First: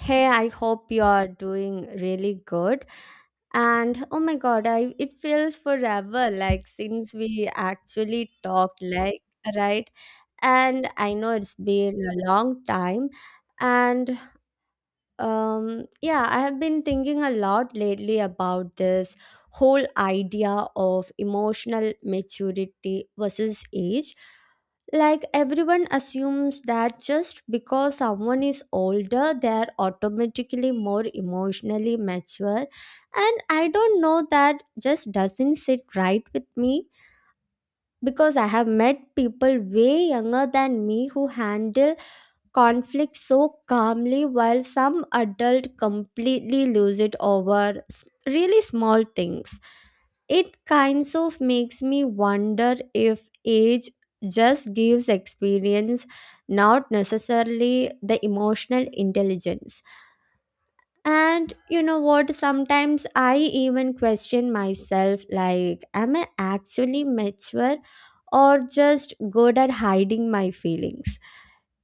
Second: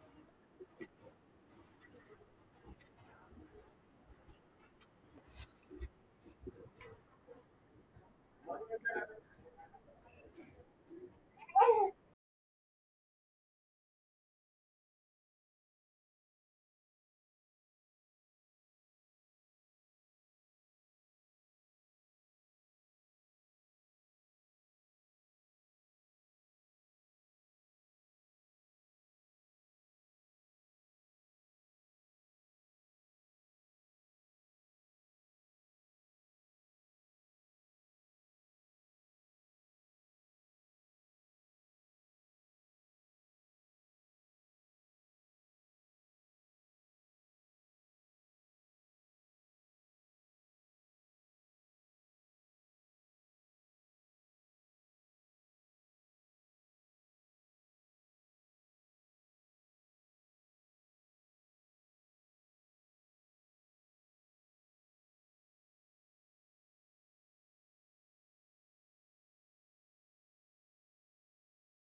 Hey, I hope you are doing really good. And oh my god, I it feels forever like since we actually talked like right. And I know it's been a long time and yeah, I have been thinking a lot lately about this whole idea of emotional maturity versus age. Like, everyone assumes that just because someone is older, they're automatically more emotionally mature. And I don't know, that just doesn't sit right with me because I have met people way younger than me who handle conflict so calmly while some adult completely lose it over really small things. It kinds of makes me wonder if age just gives experience, not necessarily the emotional intelligence. And you know what, sometimes I even question myself like am I actually mature or just good at hiding my feelings.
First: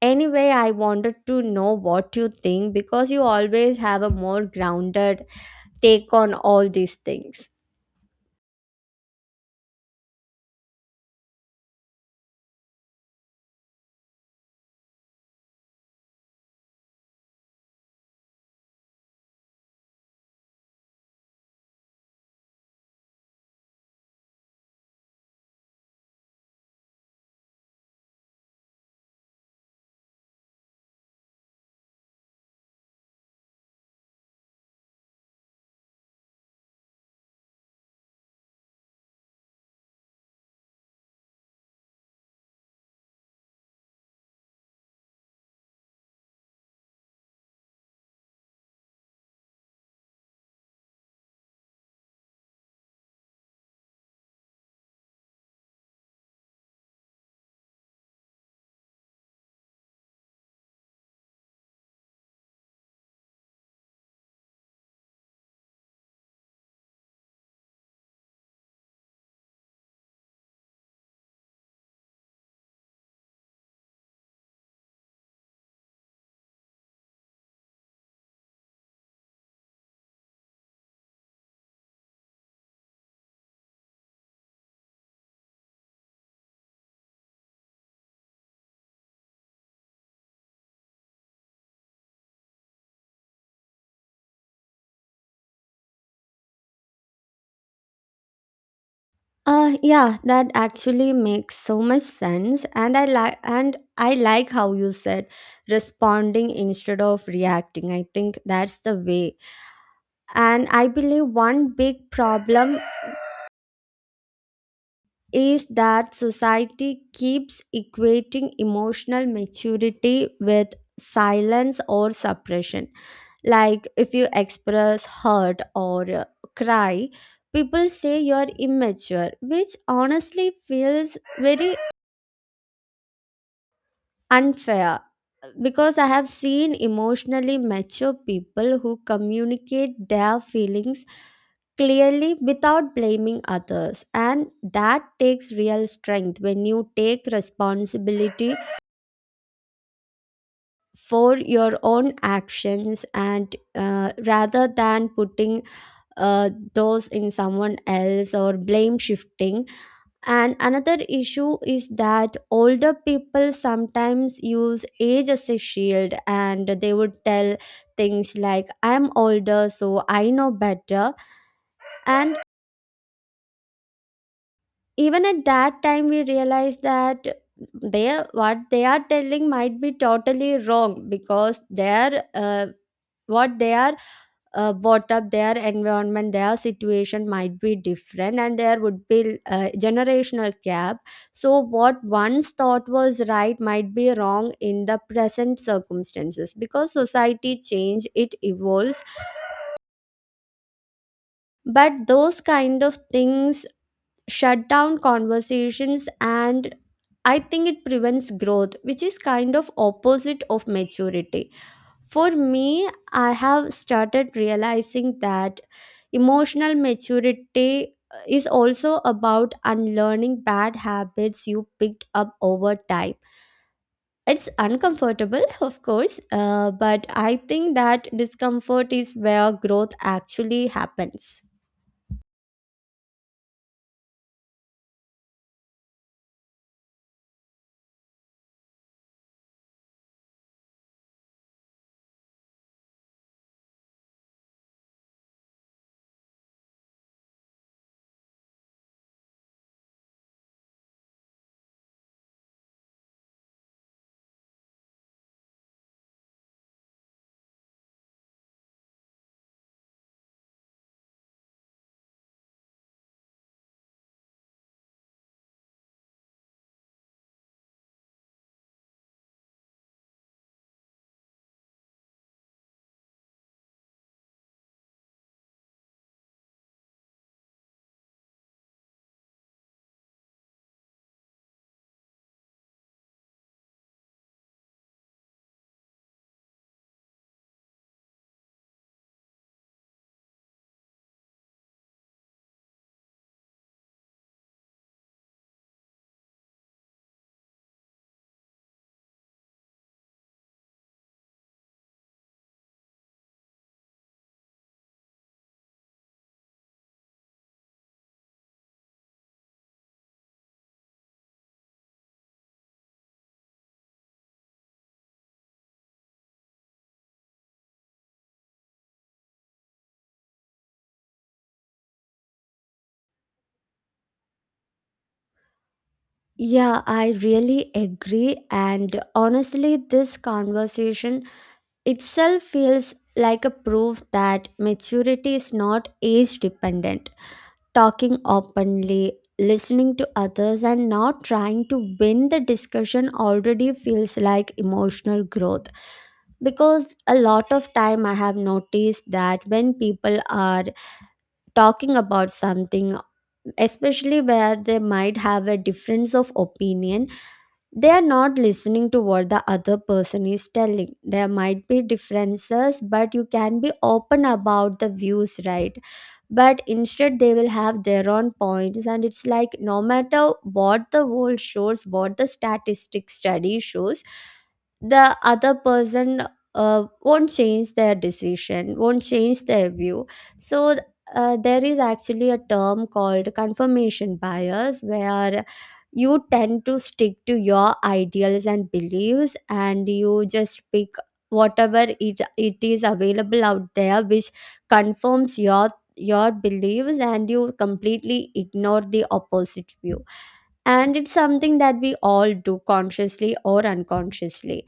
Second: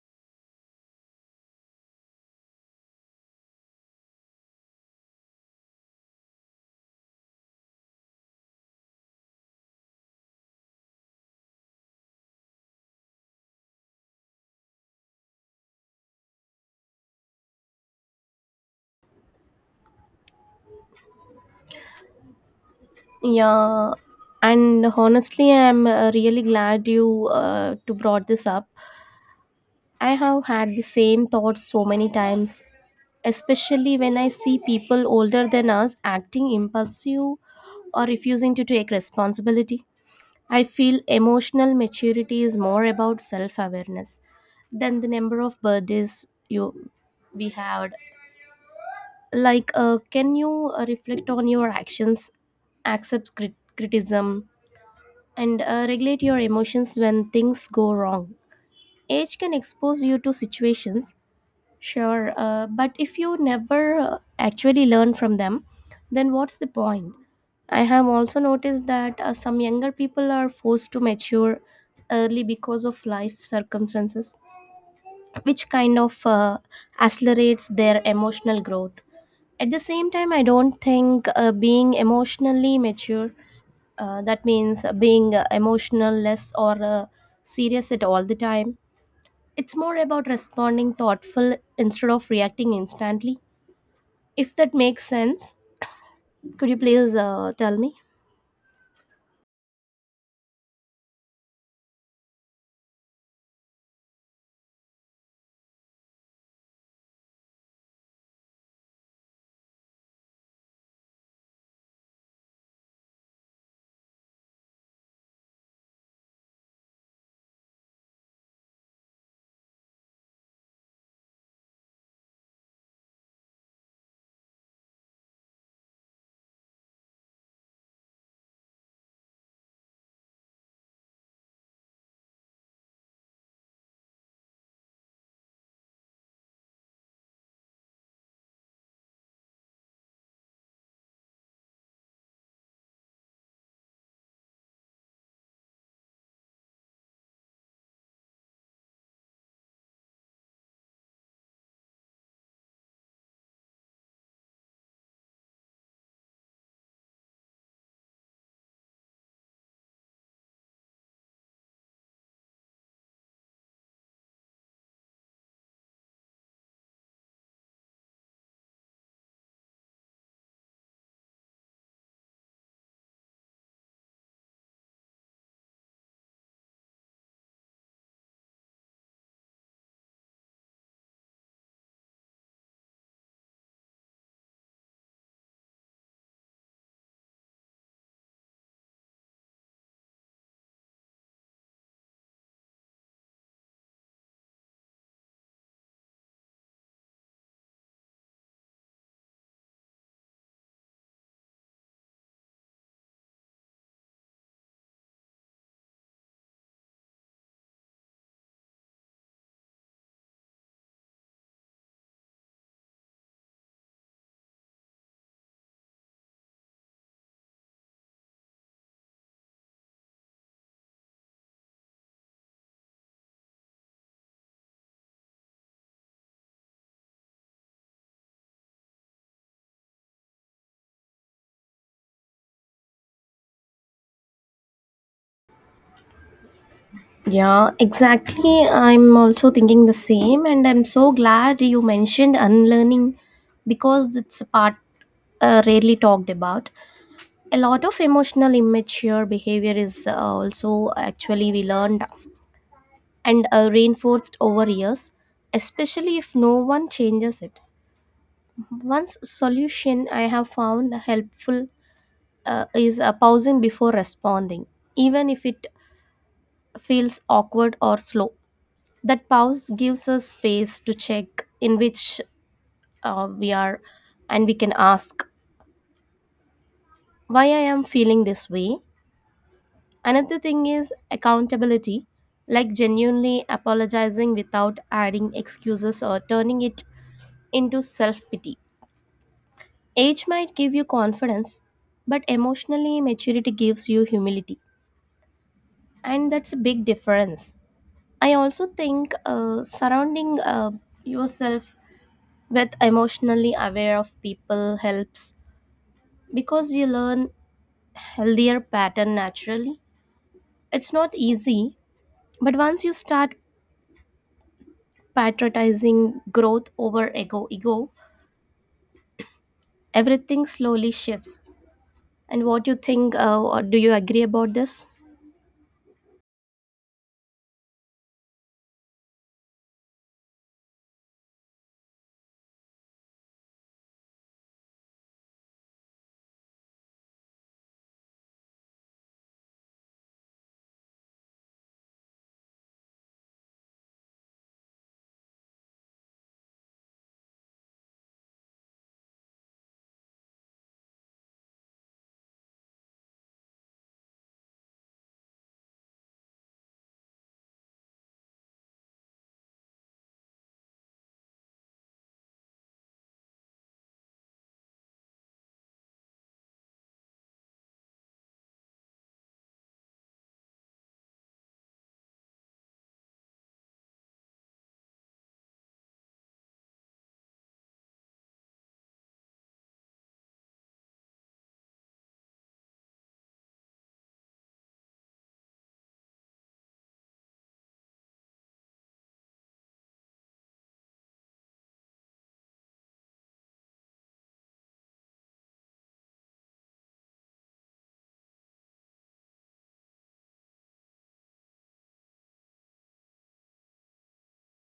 Anyway, I wanted to know what you think because you always have a more grounded take on all these things. Yeah, and honestly, I'm really glad you to brought this up. I have had the same thoughts so many times, especially when I see people older than us acting impulsive or refusing to take responsibility. I feel emotional maturity is more about self-awareness than the number of birthdays you we had. Can you reflect on your actions, accept criticism? And regulate your emotions when things go wrong. Age can expose you to situations, sure, but if you never actually learn from them, then what's the point? I have also noticed that some younger people are forced to mature early because of life circumstances, which kind of accelerates their emotional growth. At the same time, I don't think being emotionally mature that means being emotional less or serious at all the time. It's more about responding thoughtful instead of reacting instantly, if that makes sense. Could you please tell me. Yeah, that actually makes so much sense and I like how you said responding instead of reacting. I think that's the way. And I believe one big problem is that society keeps equating emotional maturity with silence or suppression. Like if you express hurt or cry, people say you're immature, which honestly feels very unfair because I have seen emotionally mature people who communicate their feelings clearly without blaming others, and that takes real strength when you take responsibility for your own actions and rather than putting those in someone else or blame shifting. And another issue is that older people sometimes use age as a shield and they would tell things like, I'm older, so I know better. And even at that time, we realize that they what they are telling might be totally wrong because their what they are brought up, their environment, their situation might be different and there would be a generational gap. So what once thought was right might be wrong in the present circumstances because society change, it evolves. But those kind of things shut down conversations, and I think it prevents growth, which is kind of opposite of maturity. For me, I have started realizing that emotional maturity is also about unlearning bad habits you picked up over time. It's uncomfortable, of course, but I think that discomfort is where growth actually happens. Yeah, exactly. I'm also thinking the same, and I'm so glad you mentioned unlearning because it's a part rarely talked about. A lot of emotional immature behavior is also actually we learned and reinforced over years, especially if no one changes it. Once solution I have found helpful is pausing before responding, even if it feels awkward or slow. That pause gives us space to check in which we are, and we can ask, why I am feeling this way. Another thing is accountability, like genuinely apologizing without adding excuses or turning it into self pity. Age might give you confidence, but emotionally maturity gives you humility, and that's a big difference. I also think surrounding yourself with emotionally aware of people helps because you learn healthier pattern naturally. It's not easy, but once you start prioritizing growth over ego, everything slowly shifts. And what you think? Or do you agree about this? Yeah, I really agree. And honestly, this conversation itself feels like a proof that maturity is not age dependent. Talking openly, listening to others, and not trying to win the discussion already feels like emotional growth. Because a lot of time I have noticed that when people are talking about something, especially where they might have a difference of opinion, they are not listening to what the other person is telling. There might be differences, but you can be open about the views, right? But instead they will have their own points, and it's like no matter what the world shows, what the statistic study shows, the other person won't change their decision, won't change their view. So there is actually a term called confirmation bias where you tend to stick to your ideals and beliefs and you just pick whatever it is available out there, which confirms your beliefs, and you completely ignore the opposite view. And it's something that we all do consciously or unconsciously.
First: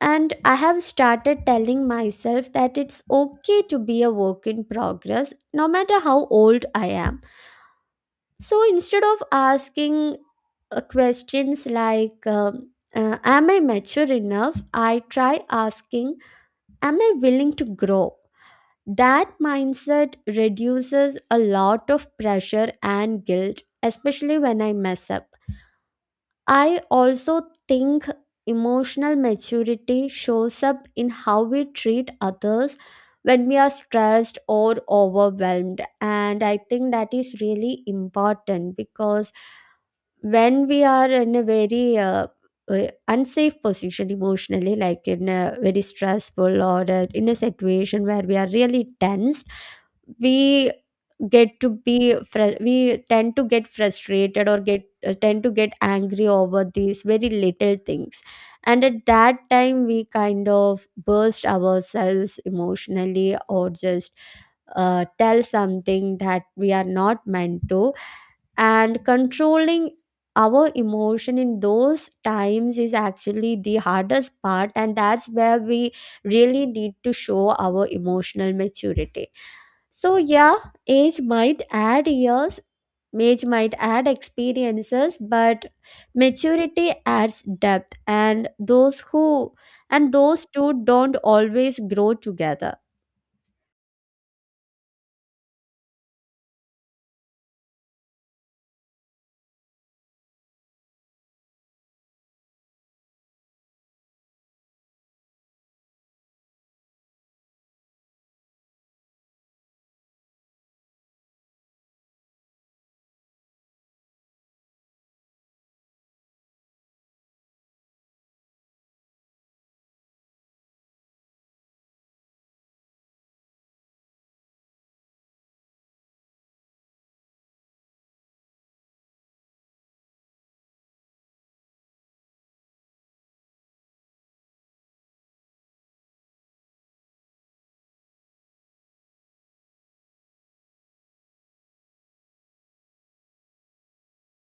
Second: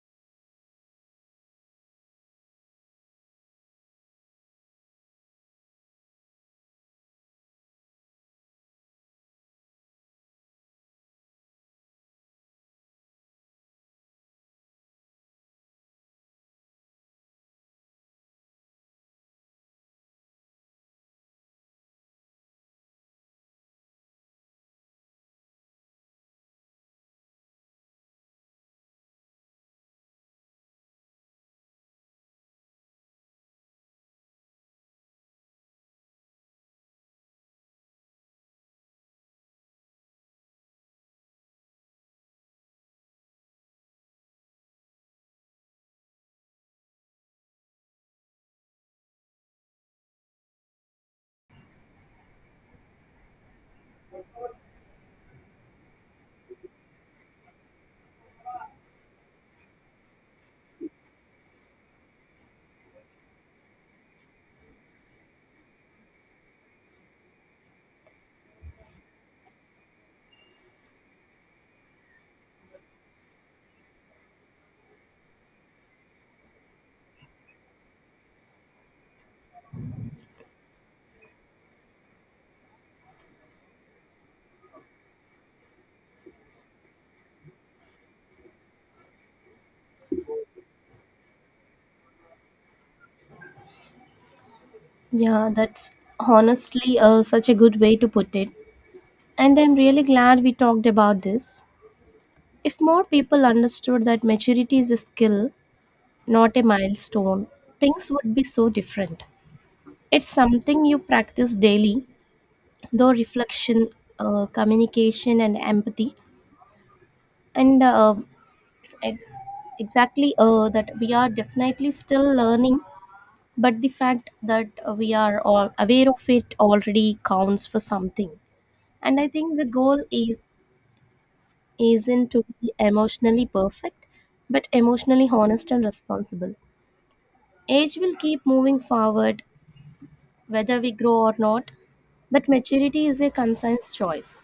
And I have started telling myself that it's okay to be a work in progress no matter how old I am. So instead of asking questions like am I mature enough, I try asking, am I willing to grow? That mindset reduces a lot of pressure and guilt, especially when I mess up. I also think emotional maturity shows up in how we treat others when we are stressed or overwhelmed. And I think that is really important because when we are in a very unsafe position emotionally, like in a very stressful or in a situation where we are really tensed, we get to be fr- we tend to get frustrated or get tend to get angry over these very little things. And at that time we kind of burst ourselves emotionally or just tell something that we are not meant to. And controlling our emotion in those times is actually the hardest part, and that's where we really need to show our emotional maturity. So yeah, age might add years, age might add experiences, but maturity adds depth, and those who and those two don't always grow together. Yeah, that's honestly such a good way to put it. And I'm really glad we talked about this. If more people understood that maturity is a skill, not a milestone, things would be so different. It's something you practice daily, though reflection, communication, and empathy. And uh, e- exactly that we are definitely still learning, but the fact that we are all aware of it already counts for something. And I think the goal is isn't to be emotionally perfect, but emotionally honest and responsible. Age will keep moving forward whether we grow or not, but maturity is a conscious choice.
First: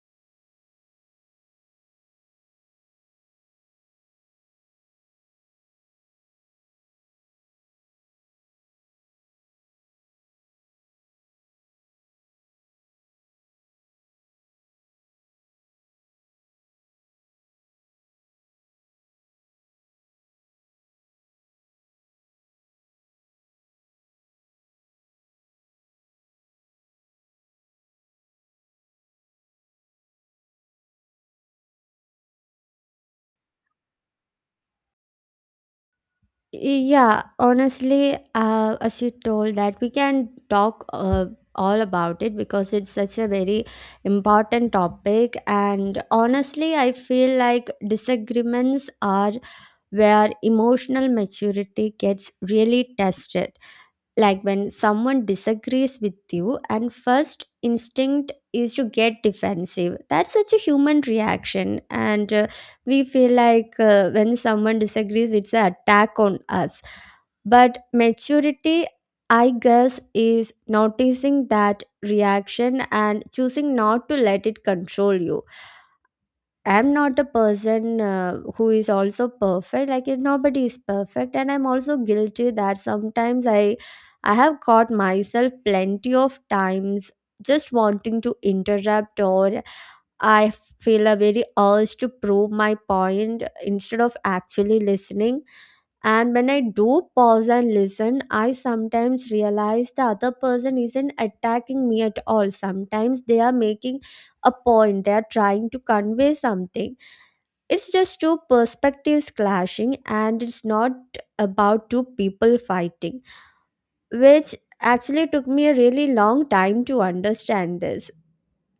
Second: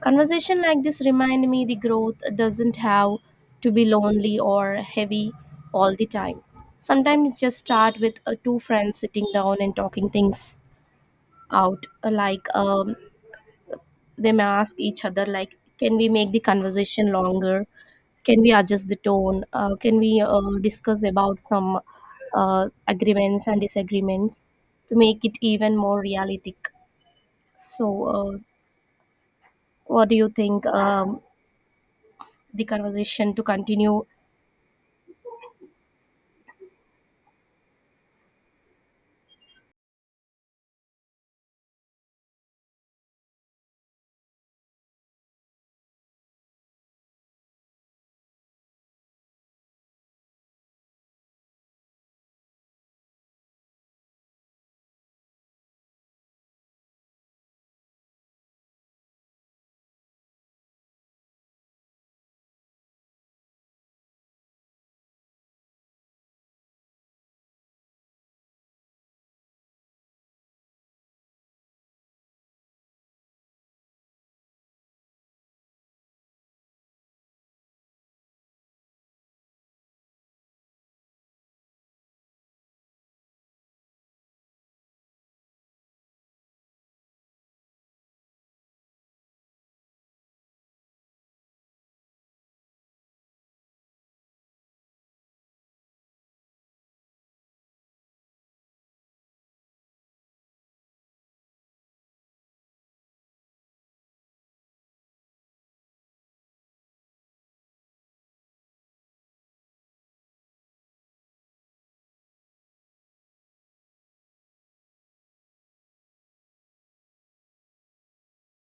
Conversation like this remind me the growth doesn't have to be lonely or heavy all the time. Sometimes it just start with two friends sitting down and talking things out, like they may ask each other like, can we make the conversation longer, can we adjust the tone, can we discuss about some agreements and disagreements to make it even more realistic. So uh, what do you think, the conversation to continue. Yeah, honestly, as you told that we can talk all about it because it's such a very important topic. And honestly, I feel like disagreements are where emotional maturity gets really tested. Like when someone disagrees with you and first instinct is to get defensive, that's such a human reaction. And we feel like when someone disagrees it's an attack on us. But maturity, I guess, is noticing that reaction and choosing not to let it control you. I'm not a person who is also perfect. Like if nobody is perfect, and I'm also guilty that sometimes I have caught myself plenty of times just wanting to interrupt, or I feel a very urge to prove my point instead of actually listening. And when I do pause and listen, I sometimes realize the other person isn't attacking me at all. Sometimes they are making a point. They are trying to convey something. It's just two perspectives clashing, and it's not about two people fighting, which actually took me a really long time to understand this.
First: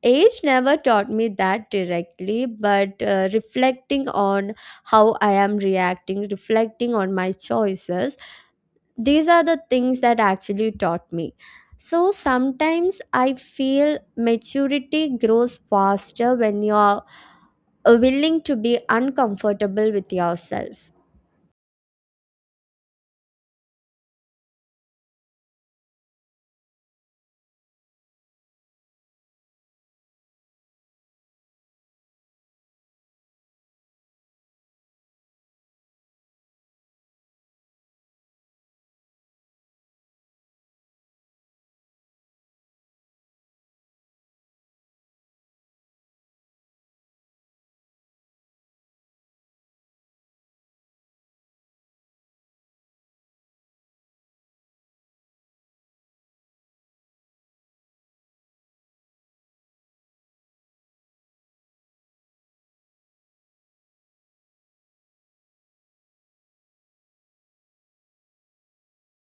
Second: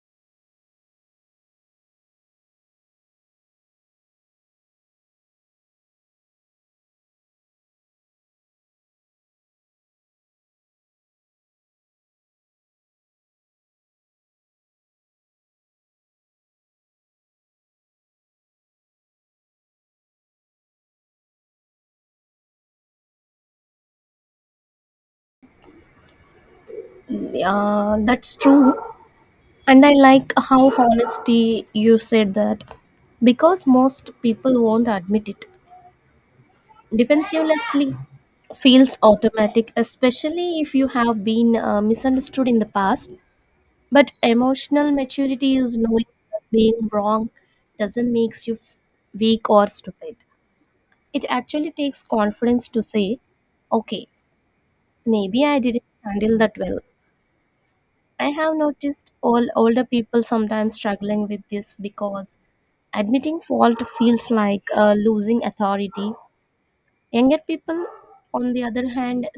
Age never taught me that directly, but reflecting on how I am reacting, reflecting on my choices, these are the things that actually taught me. So sometimes I feel maturity grows faster when you're willing to be uncomfortable with yourself. That's true, and I like how honesty you said that, because most people won't admit it. Defensivelessly feels automatic, especially if you have been misunderstood in the past. But emotional maturity is knowing that being wrong doesn't make you weak or stupid. It actually takes confidence to say, okay, maybe I didn't handle that well. I have noticed all older people sometimes struggling with this because admitting fault feels like losing authority. Younger people, on the other hand,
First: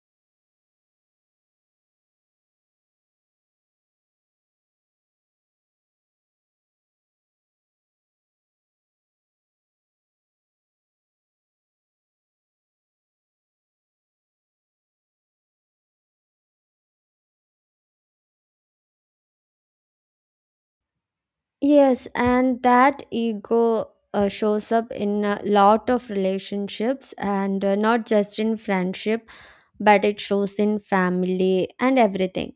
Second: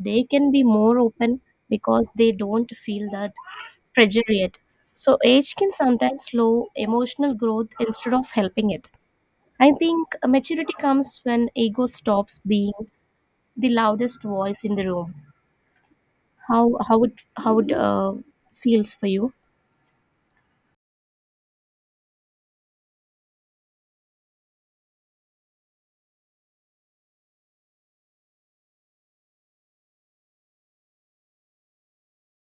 they can be more open because they don't feel that pressure yet. So, age can sometimes slow emotional growth instead of helping it. I think maturity comes when ego stops being the loudest voice in the room. How how it feels for you? Yes, and that ego shows up in a lot of relationships, and not just in friendship, but it shows in family and everything.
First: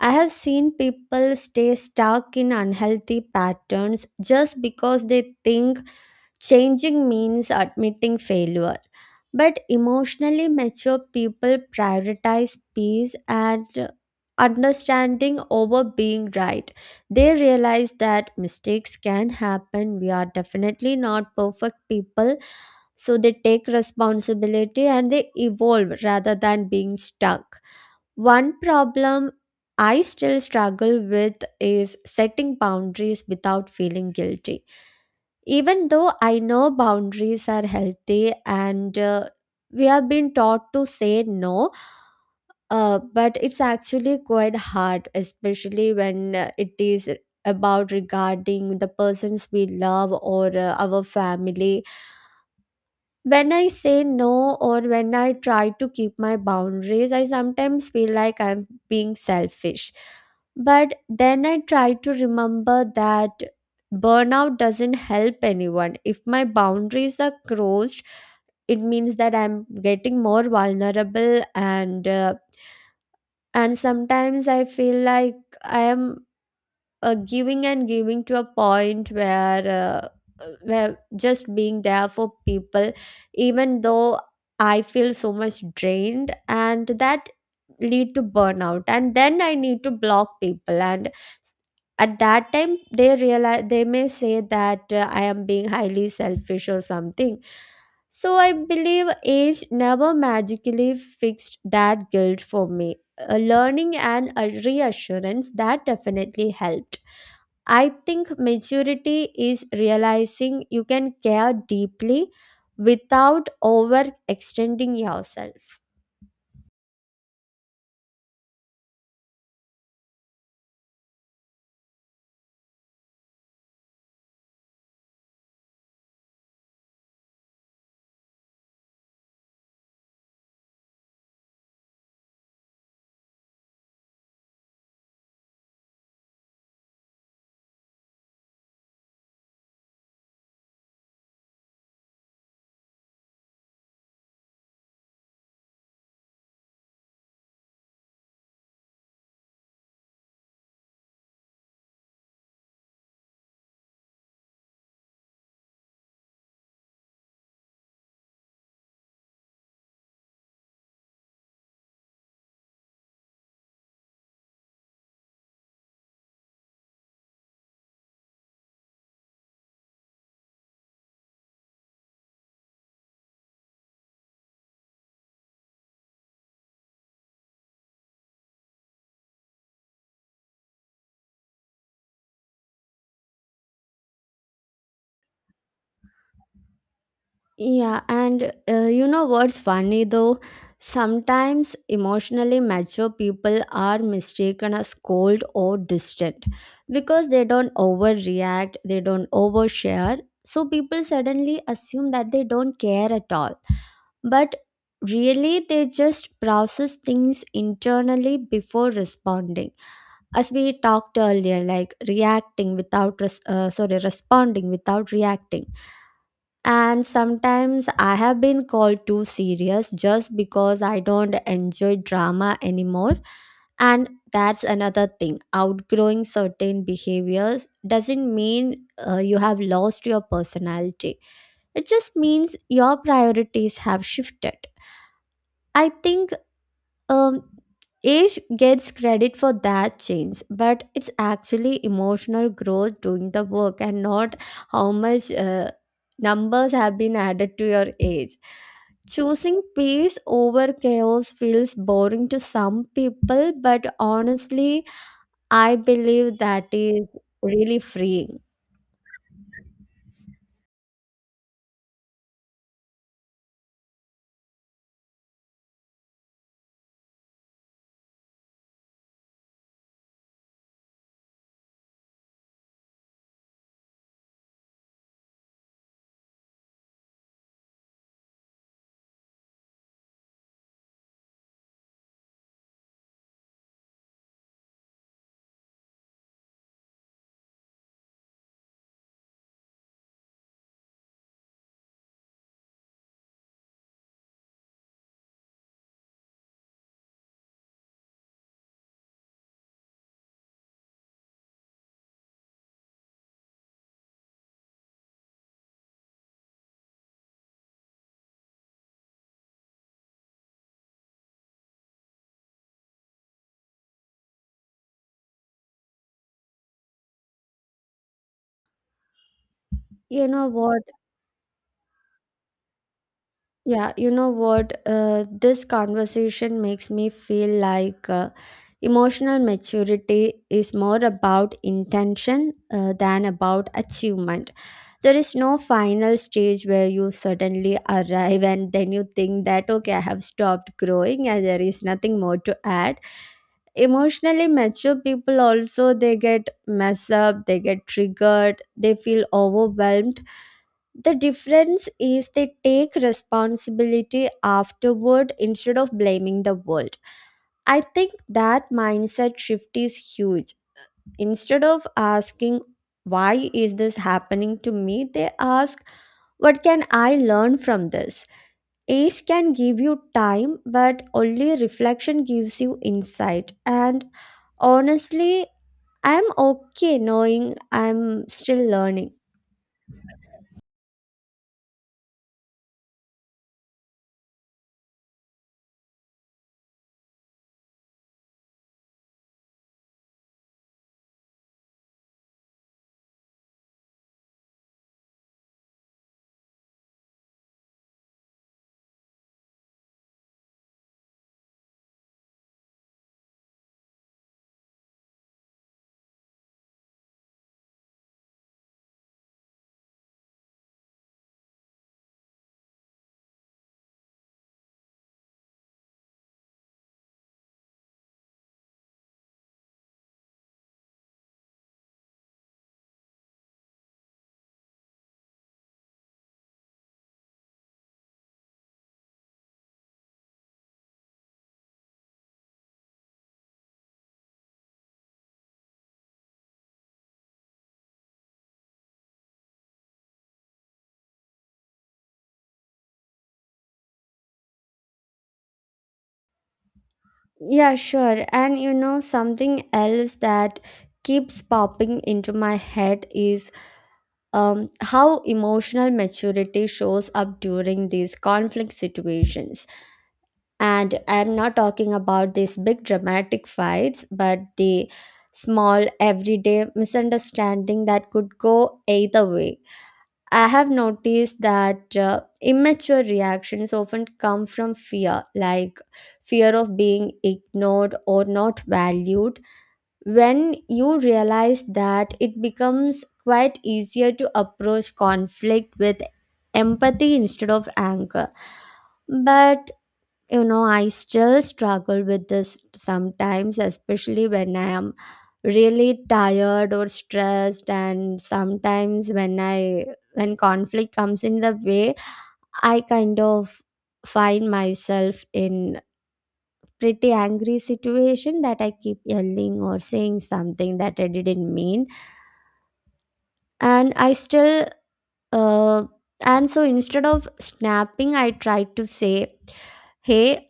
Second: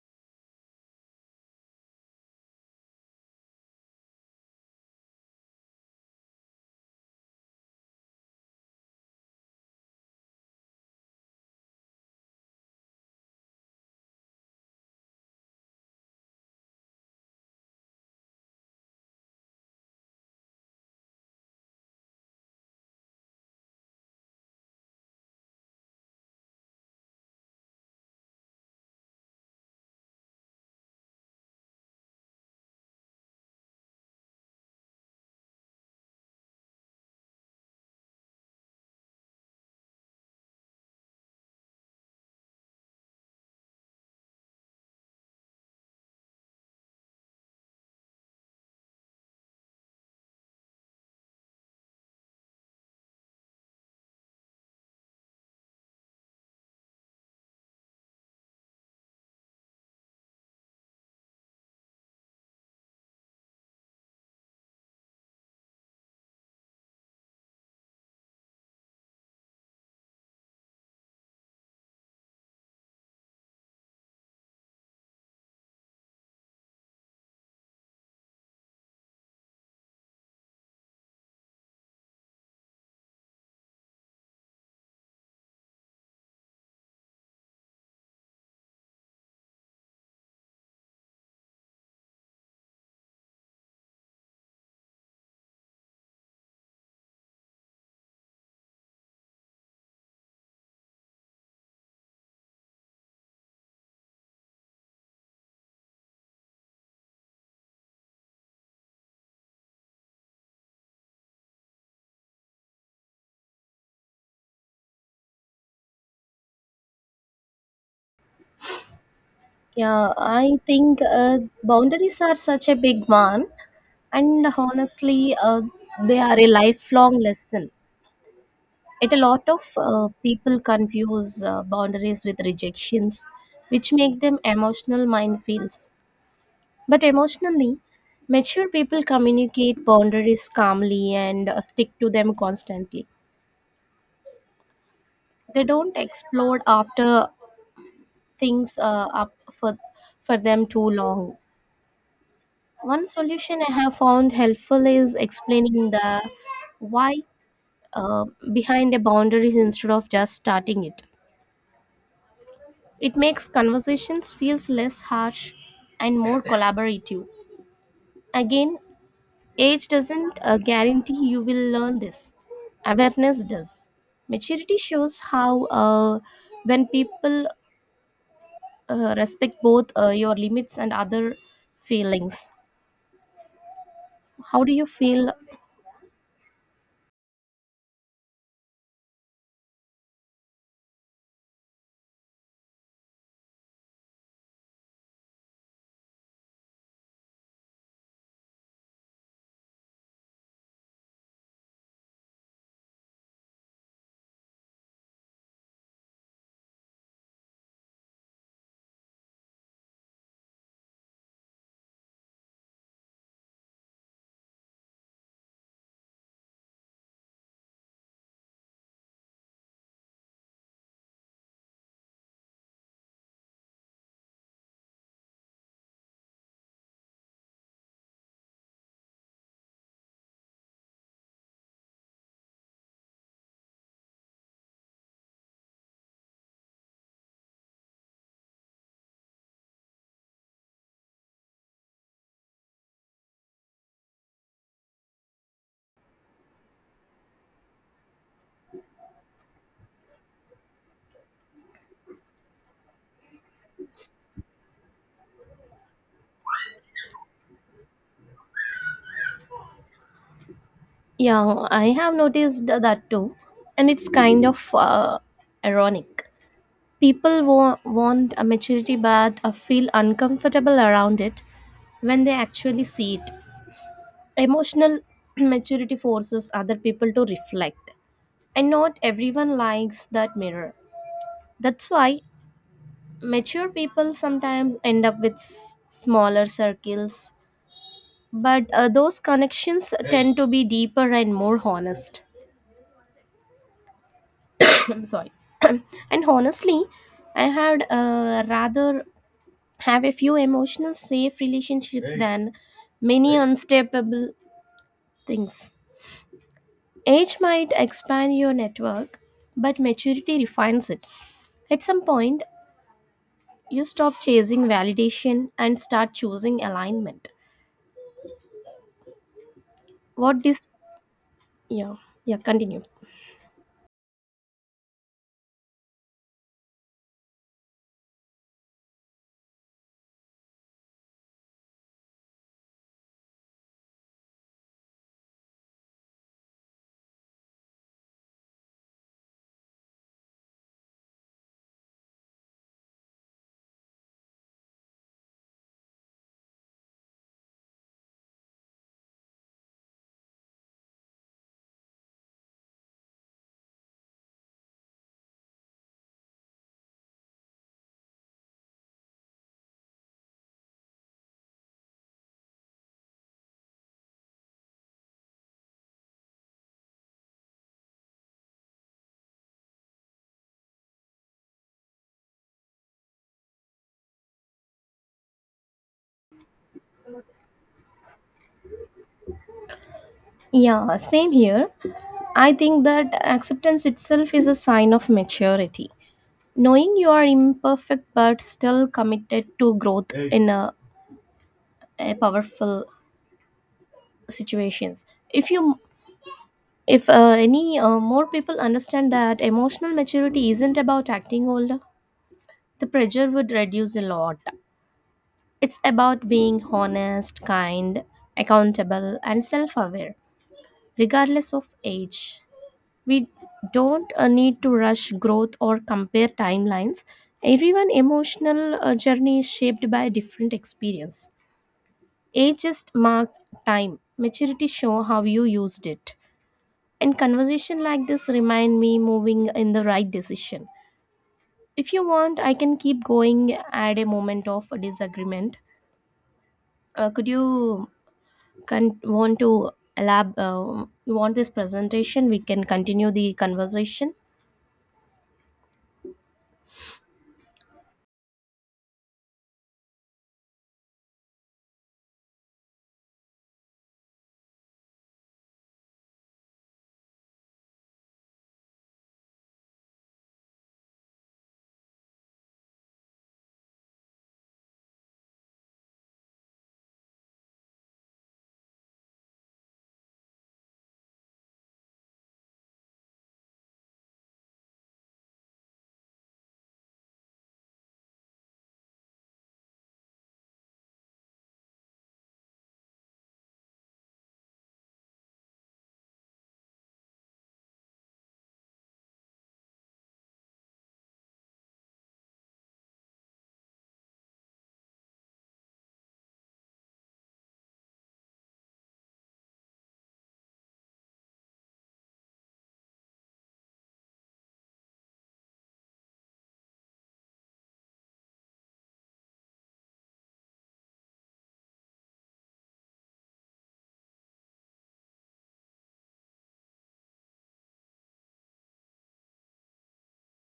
I have seen people stay stuck in unhealthy patterns just because they think changing means admitting failure. But emotionally mature people prioritize peace and understanding over being right. They realize that mistakes can happen. We are definitely not perfect people. So they take responsibility and they evolve rather than being stuck. One problem I still struggle with is setting boundaries without feeling guilty. Even though I know boundaries are healthy and we have been taught to say no, but it's actually quite hard, especially when it is about regarding the persons we love or our family. When I say no or when I try to keep my boundaries, I sometimes feel like I'm being selfish. But then I try to remember that burnout doesn't help anyone. If my boundaries are crossed, it means that I'm getting more vulnerable, and sometimes I feel like I am giving and giving to a point where just being there for people, even though I feel so much drained, and that lead to burnout, and then I need to block people. And at that time they realize, they may say that I am being highly selfish or something. So I believe age never magically fixed that guilt for me. A learning and a reassurance that definitely helped. I think maturity is realizing you can care deeply without overextending yourself. Yeah, I think boundaries are such a big one, and honestly, they are a lifelong lesson. Yet a lot of people confuse boundaries with rejections, which make them emotional minefields. But emotionally, mature people communicate boundaries calmly and stick to them constantly. They don't explode after things up for them too long. One solution I have found helpful is explaining the why uh, behind a boundary instead of just starting it. It makes conversations feels less harsh and more collaborative. Again, age doesn't guarantee you will learn this. Awareness does. Maturity shows how when people respect both your limits and other feelings. How do you feel? Yeah, and you know what's funny though? Sometimes emotionally mature people are mistaken as cold or distant because they don't overreact, they don't overshare. So people suddenly assume that they don't care at all, but really they just process things internally before responding, as we talked earlier, like reacting without sorry, responding without reacting. And sometimes I have been called too serious just because I don't enjoy drama anymore. And that's another thing, outgrowing certain behaviors doesn't mean you have lost your personality, it just means your priorities have shifted. I think um, age gets credit for that change, but it's actually emotional growth doing the work, and not how much numbers have been added to your age. Choosing peace over chaos feels boring to some people, but honestly, I believe that is really freeing. Yeah, I have noticed that too, and it's kind of ironic. People want a maturity but feel uncomfortable around it when they actually see it. Emotional maturity forces other people to reflect, and not everyone likes that mirror. That's why mature people sometimes end up with smaller circles, but those connections tend to be deeper and more honest. I'm sorry. And honestly, I had a rather have a few emotional safe relationships than many unstable things. Age might expand your network, but maturity refines it. At some point, you stop chasing validation and start choosing alignment. You What know this what? yeah, yeah, continue. Yeah, you know what? This conversation makes me feel like emotional maturity is more about intention than about achievement. There is no final stage where you suddenly arrive and then you think that, okay, I have stopped growing and there is nothing more to add. Emotionally mature people also, they get messed up, they get triggered, they feel overwhelmed. The difference is they take responsibility afterward instead of blaming the world. I think that mindset shift is huge. Instead of asking, why is this happening to me? They ask, what can I learn from this? Age can give you time, but only reflection gives you insight. And honestly, I'm okay knowing I'm still learning. Yeah, same here. I think that acceptance itself is a sign of maturity. Knowing you are imperfect but still committed to growth in a powerful situations. If you if uh, any more people understand that emotional maturity isn't about acting older, the pressure would reduce a lot. It's about being honest, kind, accountable and self-aware, regardless of age. We don't need to rush growth or compare timelines. Everyone emotional journey is shaped by different experience. Age just marks time, maturity shows how you used it. And conversation like this remind me moving in the right decision. If you want, I can keep going at a moment of disagreement. Could you want to elab? You want this presentation? We can continue the conversation. Yeah, sure. And you know, something else that keeps popping into my head is how emotional maturity shows up during these conflict situations. And I'm not talking about these big dramatic fights, but the small everyday misunderstanding that could go either way. I have noticed that immature reactions often come from fear, like fear of being ignored or not valued. When you realize that, it becomes quite easier to approach conflict with empathy instead of anger. But you know, I still struggle with this sometimes, especially when I am really tired or stressed. And sometimes when I when conflict comes in the way, I kind of find myself in pretty angry situation that I keep yelling or saying something that I didn't mean. And I still uh, and so instead of snapping, I try to say, hey,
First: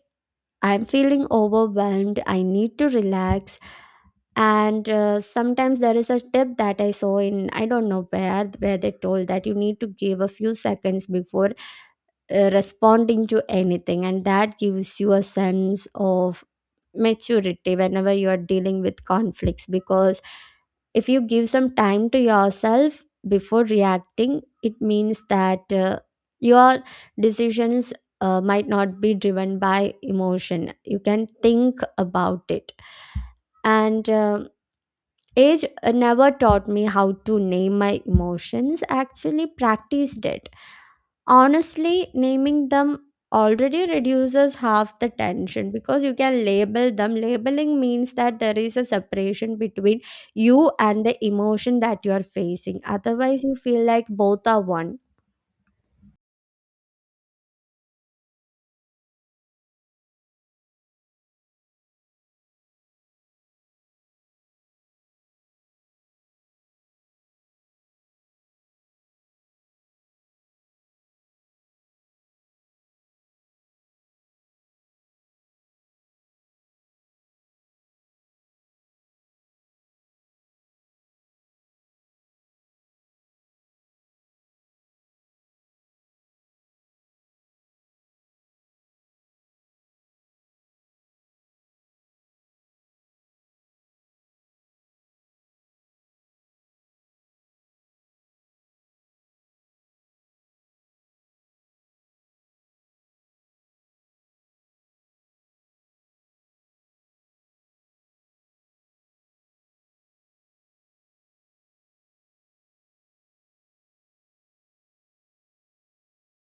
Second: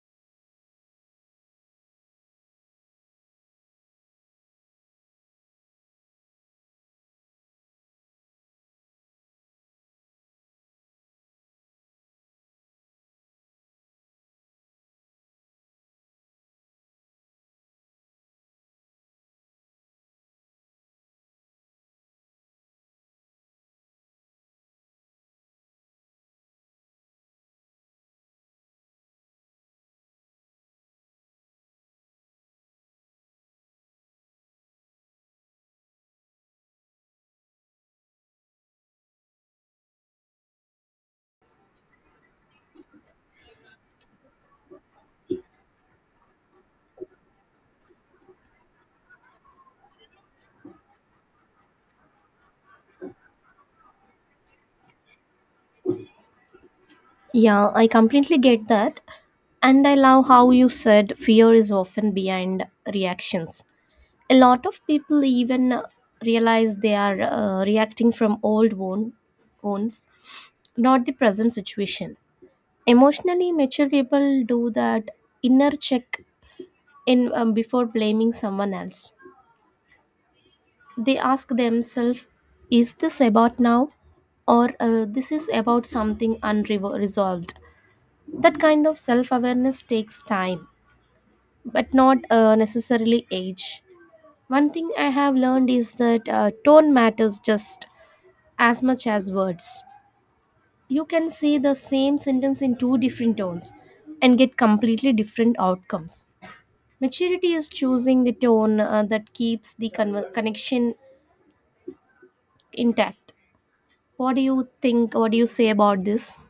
I'm feeling overwhelmed. I need to relax. And sometimes there is a tip that I saw in I don't know where they told that you need to give a few seconds before responding to anything, and that gives you a sense of maturity whenever you are dealing with conflicts, because if you give some time to yourself before reacting, it means that your decisions might not be driven by emotion. You can think about it. And age never taught me how to name my emotions, actually, practiced it. Honestly, naming them already reduces half the tension because you can label them. Labeling means that there is a separation between you and the emotion that you are facing. Otherwise, you feel like both are one. Yeah, I completely get that. And I love how you said fear is often behind reactions. A lot of people even realize they are reacting from wounds, not the present situation. Emotionally mature people do that inner check in, before blaming someone else. They ask themselves, "Is this about now, or this is about something unresolved?" That kind of self-awareness takes time, but not necessarily age. One thing I have learned is that tone matters just as much as words. You can say the same sentence in two different tones and get completely different outcomes. Maturity is choosing the tone that keeps the connection intact. What do you think? What do you say about this?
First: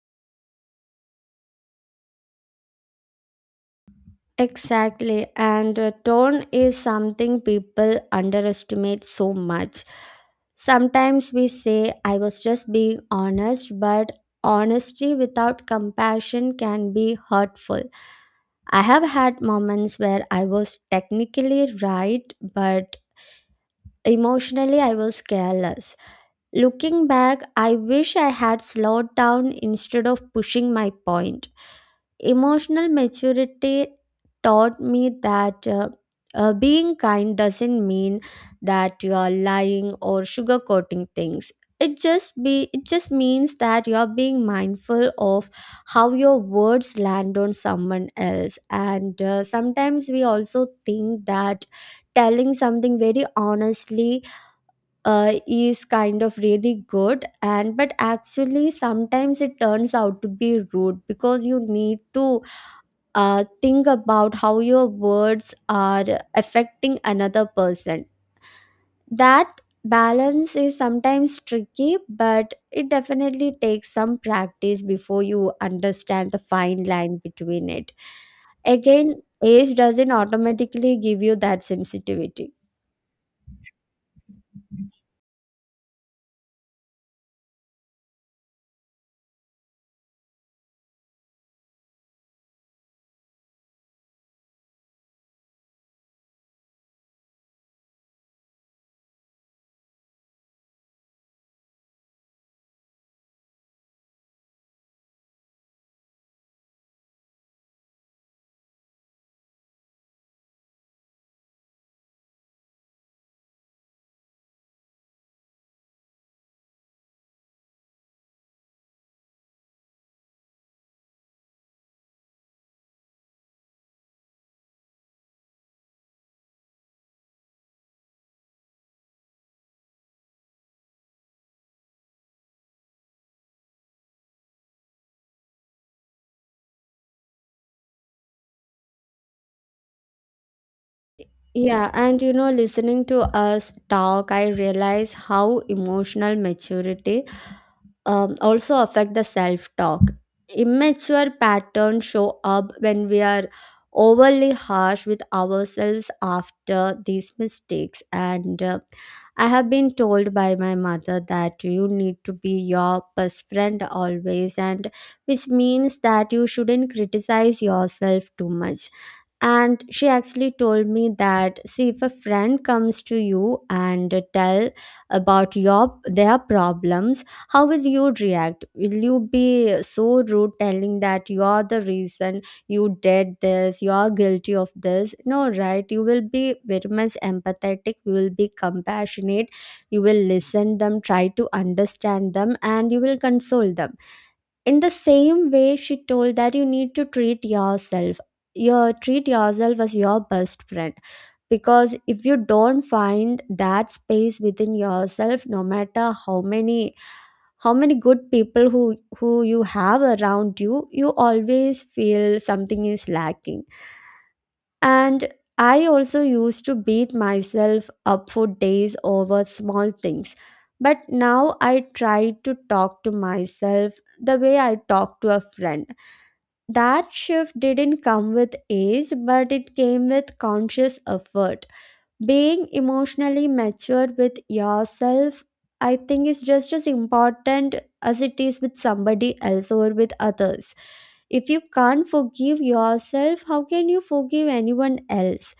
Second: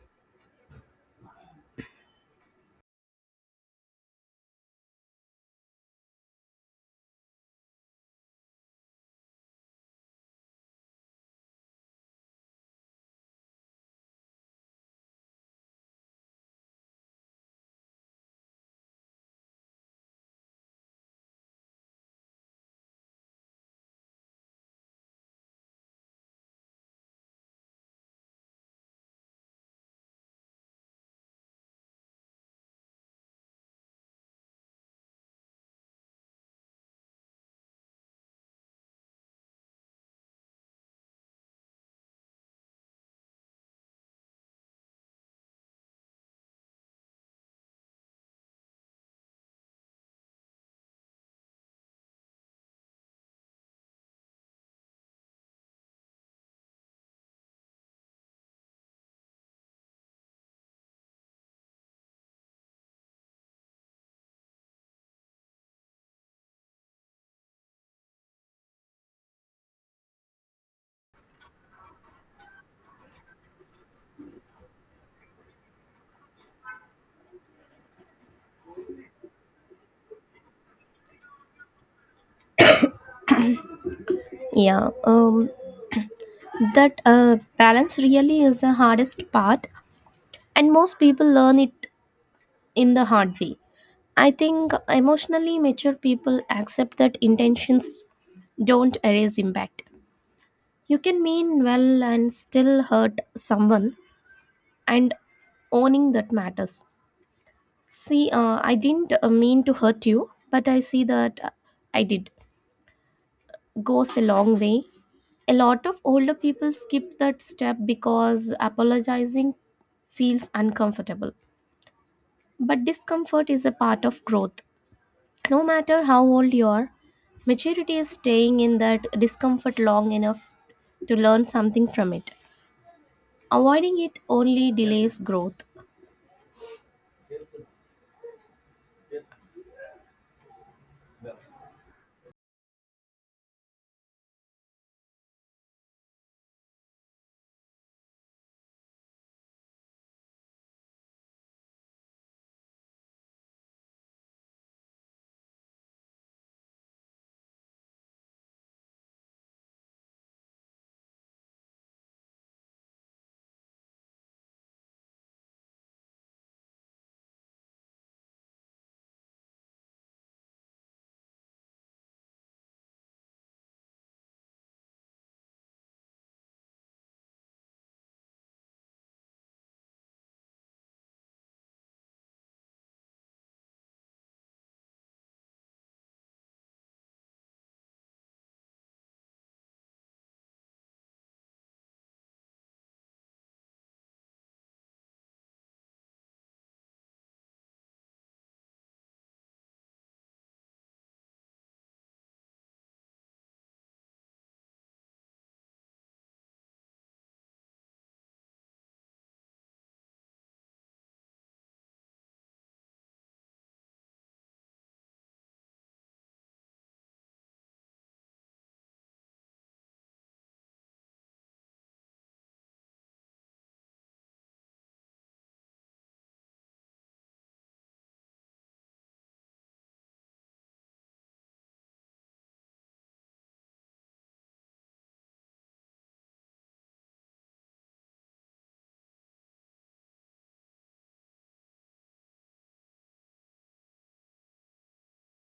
Exactly, and tone is something people underestimate so much. Sometimes we say, I was just being honest, but honesty without compassion can be hurtful. I have had moments where I was technically right, but emotionally I was careless. Looking back, I wish I had slowed down instead of pushing my point. Emotional maturity taught me that being kind doesn't mean that you are lying or sugarcoating things. It just means that you are being mindful of how your words land on someone else. And sometimes we also think that telling something very honestly is kind of really good, and but actually sometimes it turns out to be rude because you need to think about how your words are affecting another person. That balance is sometimes tricky, but it definitely takes some practice before you understand the fine line between it. Again, age doesn't automatically give you that sensitivity. Yeah, that balance really is the hardest part, and most people learn it in the hard way. I think emotionally mature people accept that intentions don't erase impact. You can mean well and still hurt someone, and owning that matters. I didn't mean to hurt you, but I see that I did. Goes a long way. A lot of older people skip that step because apologizing feels uncomfortable. But discomfort is a part of growth. No matter how old you are, maturity is staying in that discomfort long enough to learn something from it. Avoiding it only delays growth. Yeah, and you know, listening to us talk, I realize how emotional maturity also affect the self talk. Immature patterns show up when we are overly harsh with ourselves after these mistakes. And I have been told by my mother that you need to be your best friend always, and which means that you shouldn't criticize yourself too much. And she actually told me that, see, if a friend comes to you and tell about your their problems, how will you react? Will you be so rude telling that you're the reason you did this, you're guilty of this? No, right? You will be very much empathetic, you will be compassionate, you will listen them, try to understand them, and you will console them. In the same way, she told that you need to treat yourself. Your Treat yourself as your best friend, because if you don't find that space within yourself, no matter how many good people who you have around you, you always feel something is lacking. And I also used to beat myself up for days over small things, but now I try to talk to myself the way I talk to a friend. That shift didn't come with age, but it came with conscious effort. Being emotionally matured with yourself, I think, is just as important as it is with somebody else or with others. If you can't forgive yourself, how can you forgive anyone else?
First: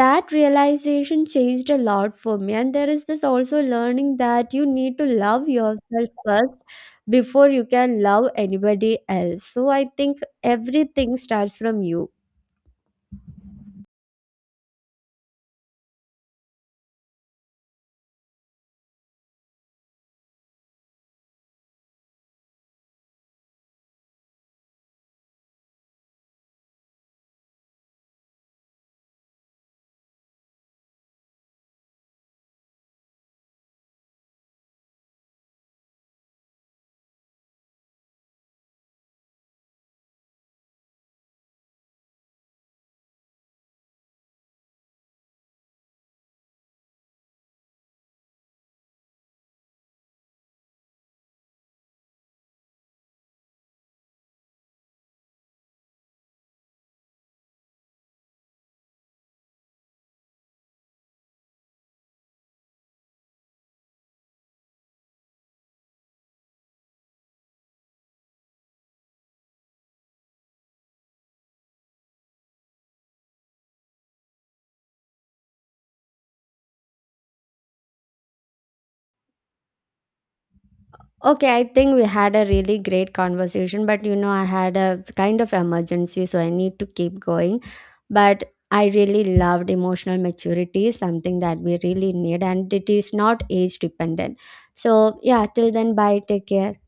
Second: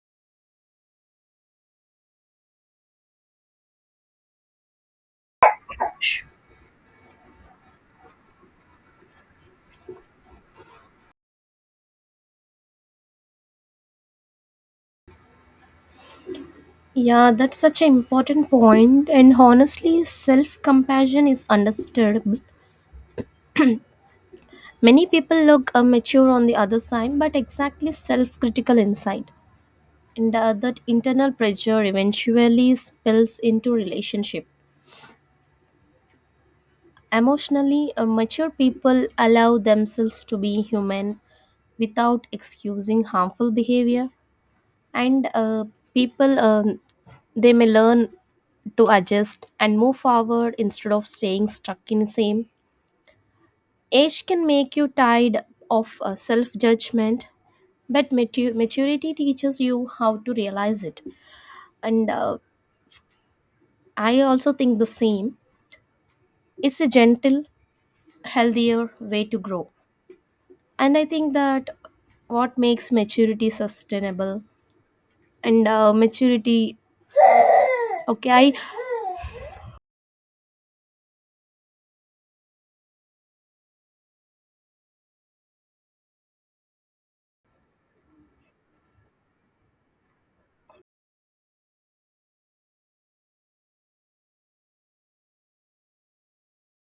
That realization changed a lot for me, and there is this also learning that you need to love yourself first before you can love anybody else. So I think everything starts from you. Yeah, that's such an important point. And honestly, self compassion is understood. Many people look mature on the other side, but exactly self critical inside. And that internal pressure eventually spills into relationship. Emotionally, mature people allow themselves to be human without excusing harmful behavior. And People, they may learn to adjust and move forward instead of staying stuck in the same. Age can make you tired of self judgment, but maturity teaches you how to realize it, and I also think the same. It's a gentle healthier way to grow, and I think that what makes maturity sustainable and maturity okay I Okay, I think we had a really great conversation, but you know, I had a kind of emergency, so I need to keep going. But I really loved emotional maturity, is something that we really need, and it is not age dependent. So, yeah, till then, bye. Take care.